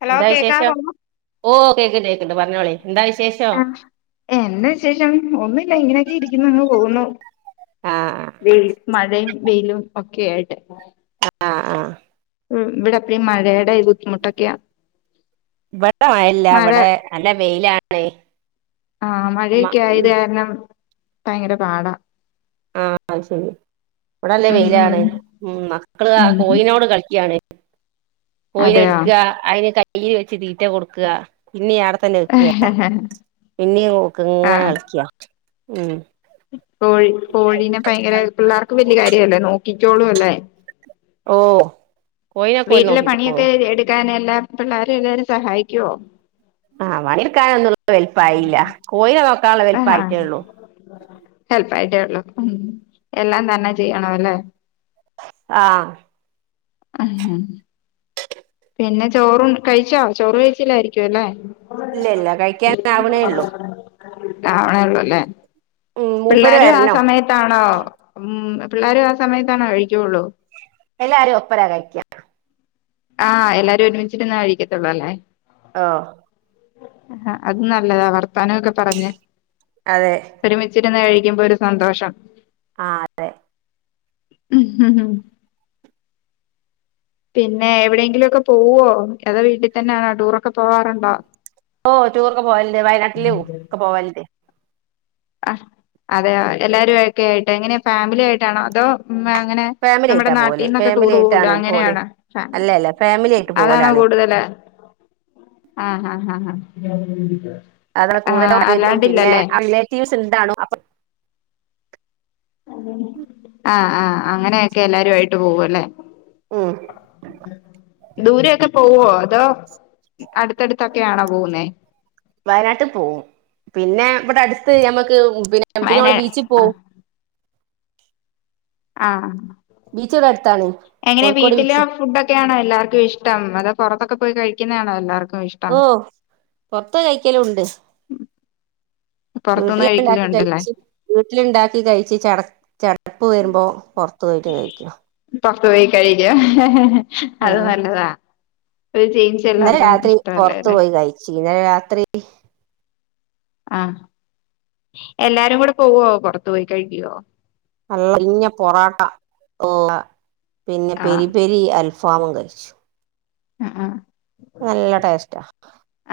Hello കേക്കാവോ? ഓഹ് കേക്ക്ണ്ട് കേക്ക്ണ്ട് പറഞ്ഞോളി, എന്താ വിശേഷം? എന്ന വിശേഷം ഒന്നില്ല ഇങ്ങനെയൊക്കെ ഇരിക്കുന്നു അങ്ങ് പോകുന്നു. ആഹ്. വെ മഴയും വെയിലും ഒക്കെയായിട്ട്. ആഹ് ആഹ്. ഉം ഇവിടപ്പിം മഴേട ഇ ബുദ്ധിമുട്ടൊക്കെയ ഇവിടെ മഴയല്ല ഇവിടെ നല്ല വെയിലാണ്. ആഹ് മ മഴക്കെ ആയത് കാരണം ഭയങ്കര പാടാ. ആഹ് അഹ് ശരി ഇവിടെല്ലേ ഉം ഉം വെയിലാണ്. ഉം മക്കള് ആ ഉം ഉം കോയിനോട് കളിക്കയാണ്. കോയിനെ അതെയോ എടുക്ക അയിനെ കയ്യിൽ വെച്ച് തീറ്റ കൊടുക്ക പിന്നി ആട തന്നെ വക്ക പിന്നീ നോക്ക ഇങ്ങനെ ആഹ് കളിക്ക ഉം. കോഴി കോഴീനെ ഭയങ്കര പിള്ളേർക്ക് വല്യ കാര്യല്ലേ നോക്കിക്കോളൂ അല്ലേ? ഓഹ് വീട്ടിലെ പണിയൊക്കെ എടുക്കാൻ എല്ലാം പിള്ളേരും എല്ലാരും സഹായിക്കോ? ആഹ് പണി എട്ക്കാനുള്ള വലിപ്പായില്ല കോയിനെ നോക്കാനുള്ള ആഹാ വലിപ്പായിട്ടേ ഉള്ളൂ ഹെൽപ്പ് ആയിട്ടേ ഉള്ളു എല്ലാം തന്നെ ചെയ്യണ അല്ലേ? ആഹ് ഹ് ഹും പിന്നെ ചോറും കഴിച്ചോ ചോറ് കഴിച്ചില്ലായിരിക്കുവല്ലെ? ഇല്ല ഇല്ല കഴിക്കാനാവണേ ഉള്ളൂ [unintelligible] ആവണേള്ളൂല്ലേ ഉം മൂപ്പര് പിള്ളോരും ആ വരണം സമയത്ത് ത്ത് ആണോ ഉം പിള്ളേര് ആ സമയത്താണോ കഴിക്ക്‌ള്ളൂ? എല്ലാരും ഒപ്പരാ കഴിക്ക ആഹ് എല്ലാരും ഒരുമിച്ചിട്ട്ന്നെ കഴിക്കത്തുള്ളൂ അല്ലേ ആഹ് ആ അത് നല്ലതാ വർത്താനോക്കെ പറഞ്ഞ് അതെ ഒരുമിച്ചിരുന്ന് കഴിക്കുമ്പോ ഒരു സന്തോഷം. ആഹ് അതെ പിന്നെ എവിടെയെങ്കിലും ഒക്കെ പോവോ അതോ വീട്ടി തന്നാണോ ടൂറൊക്കെ പോവാറുണ്ടോ? ഓഹ് ടൂറൊക്കെ പോവല്ണ്ട് വയനാട്ടിലും ഒക്കെ പോവല്ണ്ട് ആഹ് അതെയോ എല്ലാരും ഒക്കെ ആയിട്ട് എങ്ങനെ ഫാമിലി ആയിട്ടാണോ അതോ ഉം അങ്ങനെ ഫാമിലി നമ്മടെ ആയിട്ടാ പോവല് നാട്ടീന്നൊക്കെ ഫാമിലി ടൂർ പോവോലോ ആയിട്ടാണ് പോവല് അങ്ങനെയാണ അഹ് അല്ല അല്ല ഫാമിലി ആയിട്ട് അതാണോ പോവലാണ് കൂടുതല് [unintelligible] ആഹ് ആഹ് ആഹ് ആഹ് അതാ കൂടുതലും [unintelligible] പിന്നെ അല്ലാണ്ടില്ലല്ലേ റിലേറ്റീവ്സ് ഇണ്ടാണും അപ്പ. ആഹ് ആഹ് അങ്ങനെയൊക്കെ എല്ലാരും ആയിട്ട് പോവും അല്ലെ ഉം ദൂരെ ഒക്കെ പോവോ അതോ അടുത്തടുത്തൊക്കെയാണോ പോവുന്നേ വയനാട്ട് പോവും പിന്നെ ഇവടെ അടുത്ത് ഞമ്മക്ക് പിന്നെ പിന്നെ വയനാ നമ്മള് ബീച്ചിൽ ആഹ് പോവും ആഹ് ബീച്ച് ഇവിടെ അടുത്താണ് എങ്ങനെ കോഴിക്കോട് വീട്ടിലോ ബീച്ച് ഫുഡൊ ക്കെയാണോ എല്ലാർക്ക്‌ ഇഷ്ടം അതോ പുറത്തൊക്കെ പോയി കഴിക്കുന്നതാണോ എല്ലാർക്കും ഇഷ് ഓഹ് പൊറത്ത് പോയി കഴിക്കലും ഉണ്ട് പുറത്തുന്ന് വീട്ടില് ഉണ്ടാക്കി കഴിക്കലുണ്ടല്ലേ കയിച്ച് വീട്ടിലുണ്ടാക്കി കഴിച്ച് ചട ചടപ്പ് വരുമ്പോ പുറത്ത് പോയിട്ട് കഴിക്കും പൊറത്തു പോയി കഴിക്കും അത് ആ നല്ലതാ ഒരു ചെയ്ഞ്ച് ഇന്നലെ രാത്രി പൊറത്ത് പോയി കഴിച്ചു ഇന്നലെ രാത്രി ആഹ് എല്ലാരും കൂടെ പോവോ പൊറത്തു പോയി കഴിക്കോ നല്ല ഇഞ്ഞ പൊറാട്ട ഓഹ് പിന്നെ ആഹ് പെരി പെരി അൽഫാമും കഴിച്ചു ആഹ് ആഹ് നല്ല ടേസ്റ്റാ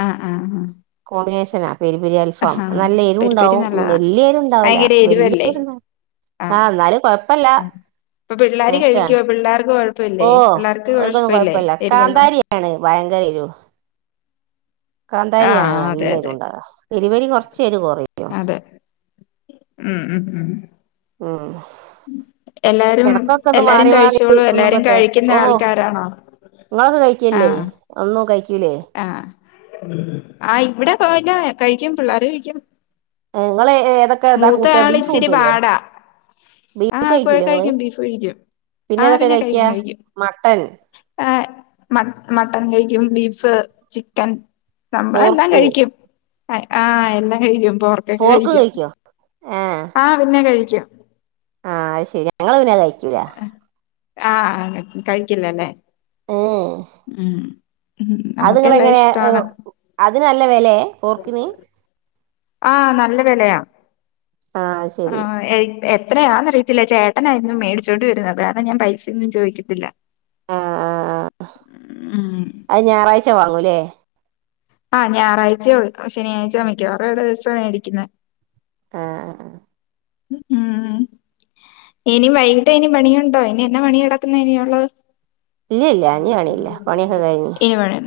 ആഹ് ആഹ് ആഹ് കോമ്പിനേഷനാ പെരി പെരി അൽഫ് പ്പം ആഹ് നല്ല എരു പെരിപ്പരി ഉണ്ടാവും നല്ലതാ വല്യ എരുവുണ്ടാവൂല ഭയങ്കര വല്യ എരിവല്ലേ എരുണ്ടാ ആഹ് ഇന്നാലും കൊഴപ്പല്ല ആഹ് ഇപ്പൊ പിള്ളേര് ടേസ്റ്റാണ് കഴിക്കുവോ പിള്ളേർക്ക് കൊഴപ്പല്ലേ ഓഹ് പിള്ളേർക്ക് ഓൽക്കൊന്നും കൊഴപ്പല്ലേ കൊഴപ്പല്ല എരിവൊന്നും കാന്താരി യാണ് വയങ്കര എരു കാന്താരിയാണ് ആഹ് അതെ നല്ല അതെ എരുണ്ടാവ പെരി പെരി കുറച്ചെരു കൊറെയ്ക്കും ഏഹ് ഉം ഉം ഉം ഉം എല്ലാരും ഇടക്കൊക്കെ ഒന്ന് എല്ലാരും മാറി മാറി കഴിച്ചോളൂ എല്ലാരും തിന്നുമ്പം ടേസ്റ്റ് കഴിക്കുന്ന ഓഹ് ആൾക്കാരാണോ ഇങ്ങളൊക്കെ കഴിക്കലില്ലേ ആഹ് ഒന്നും കഴിക്കൂലേ ആഹ് ആഹ് ഇവിടെ [unintelligible] കഴിക്കും പിള്ളാര് കഴിക്കും ഏഹ് ഇങ്ങള് ഏതൊക്കെ ഇതാ മൂത്ത കൂട്ടാ ആള് ബീഫ് ഇച്ചിരി കൂട്ടൂലേ പാടാ ബീഫ് ആഹ് കഴിക്കൂലേ ഇങ്ങള് കഴിക്കും ബീഫ് കഴിക്കും പിന്നെ ആഹ് ഏതൊക്കെ കഴിക്കാ മട്ടൻ ഏ മ മട്ടൺ കഴിക്കും ബീഫ് ചിക്കൻ നമ്മള് എല്ലാം പോർക്ക് കഴിക്കും ആഹ് എല്ലാം കഴിക്കും പോർ ക്കെക്കെ പോർക്ക് കഴിക്കും കഴിക്കോ ആഹ് പിന്നെ കഴിക്കും ആഹ് അത് ശെരി ഞങ്ങള് പിന്നെ അത് കഴിക്കൂല ആഹ് ആഹ് ആണ് കഴിക്കില്ലല്ലേ ഏഹ് ഉം ഉം നമുക്കെല്ലാം ഇഷ്ടാണ് അത് നല്ലതാല്ലേ പോർക്കിന് ആഹ് നല്ല വെലയാ ആഹ് ശരി ആഹ് എ എത്രയാന്നറിയ് ത്തില്ല ചേട്ടനാ എന്നും മേടിച്ചോണ്ട് വരുന്നത് അത് കാരണം ഞാൻ പൈസയൊന്നും ചോയ്ക്കത്തില്ല ആഹ് ആഹ് ആഹ് ഉം അത് ഞായറാഴ്ച വാങ്ങൂല്ലേ ആഹ് ഞായറാഴ്ചയോ ശനിയാഴ്ചയോ മിക്കവാറും [unintelligible] മേടിക്കുന്ന ആഹ് ആഹ് ഉം ഇനി വൈകിട്ട് ഇനി പണിയുണ്ടോ ഇനി എന്നാ പണികിടക്കുന്ന ഇനിയുള്ളത് ഇല്ല ഇല്ല ഇനി പണിയില്ല പണിയൊക്കെ കഴിഞ്ഞ് [unintelligible] ഇവടെ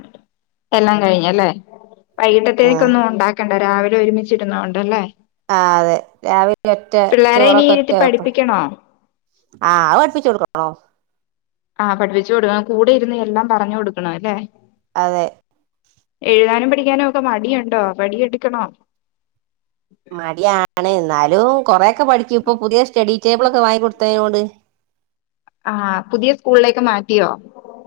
എല്ലാം കഴിഞ്ഞല്ലേ വൈകിട്ടത്തേക്ക് ആഹ് ഒന്നും ഉണ്ടാക്കണ്ട രാവിലെ ഒരുമിച്ചിരുന്ന കൊണ്ടല്ലേ ആഹ് അതെ രാവിലെ ഒറ്റ പിള്ളേരെ ഇനി ചോറൊക്കെ ഒറ്റ ഇരുത്തി വെപ്പാ പഠിപ്പിക്കണോ ആഹ് അത് പഠിപ്പിച്ചു കൊടുക്കണോ? ആഹ് പഠിപ്പിച്ചു കൊടുക്കണം കൂടെ ഇരുന്ന് എല്ലാം പറഞ്ഞു കൊടുക്കണം അല്ലേ അതെ എഴുതാനും പഠിക്കാനും ഒക്കെ മടിയുണ്ടോ വടിയെടുക്കണോ? മടിയാണ് എന്നാലും കൊറെയൊക്കെ പഠിക്കും ഇപ്പൊ പുതിയ സ്റ്റഡി ടേബിളൊക്കെ വാങ്ങി കൊടുത്തയിനോട് ആഹ് പുതിയ സ്കൂളിലേക്ക് മാറ്റിയോ?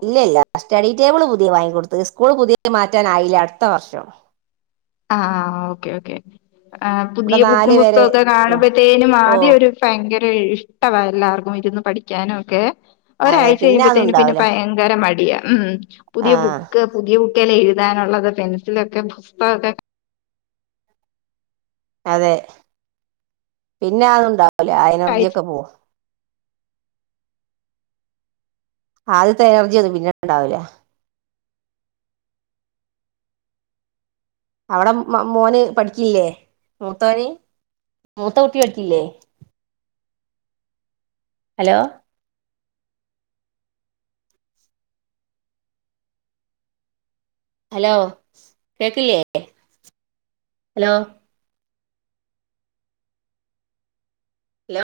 ഇല്ലല്ല സ്റ്റഡി ടേബിള് പുതിയ വാങ്ങി കൊടുത്ത് സ്കൂൾ പുതിയ മാറ്റാനായില്ല അടുത്ത വർഷം ആഹ് ആഹ് ഓക്കേ ഓക്കേ ആ ഇവിടെ പുതിയ ബുക്കും നാല് വരെ പുസ്തകമൊക്കെ കാണുമ്പഴത്തേനും ഓ ആദ്യം ഒരു ഭയങ്കര ഇഷ്ടവാ എല്ലാർക്കും ഇരുന്ന് പഠിക്കാനും ഒക്കെ അതെ ഒരാഴ്ച പിന്നെ കഴിയുമ്പത്തേന് പിന്നെ അതുണ്ടാവൂല ഭയങ്കര മടിയാ ഉം ആ പുതിയ ബുക്ക് പുതിയ ഉ ലെ എഴുതാനുള്ളത് പെൻസിലൊക്കെ പുസ്തകൊക്കെ അതെ പിന്നെ അതുണ്ടാവില്ല ആ എനർജിയൊക്കെ പോവും ആദ്യത്തെ എനർജി ഒന്നും പിന്നെ ഇണ്ടാവില്ല അവിടെ മ മോന് പഠിക്കില്ലേ മൂത്തോന് മൂത്ത കുട്ടി പഠിക്കില്ലേ ഹലോ ഹലോ കേക്കില്ലേ ഹലോ ഹലോ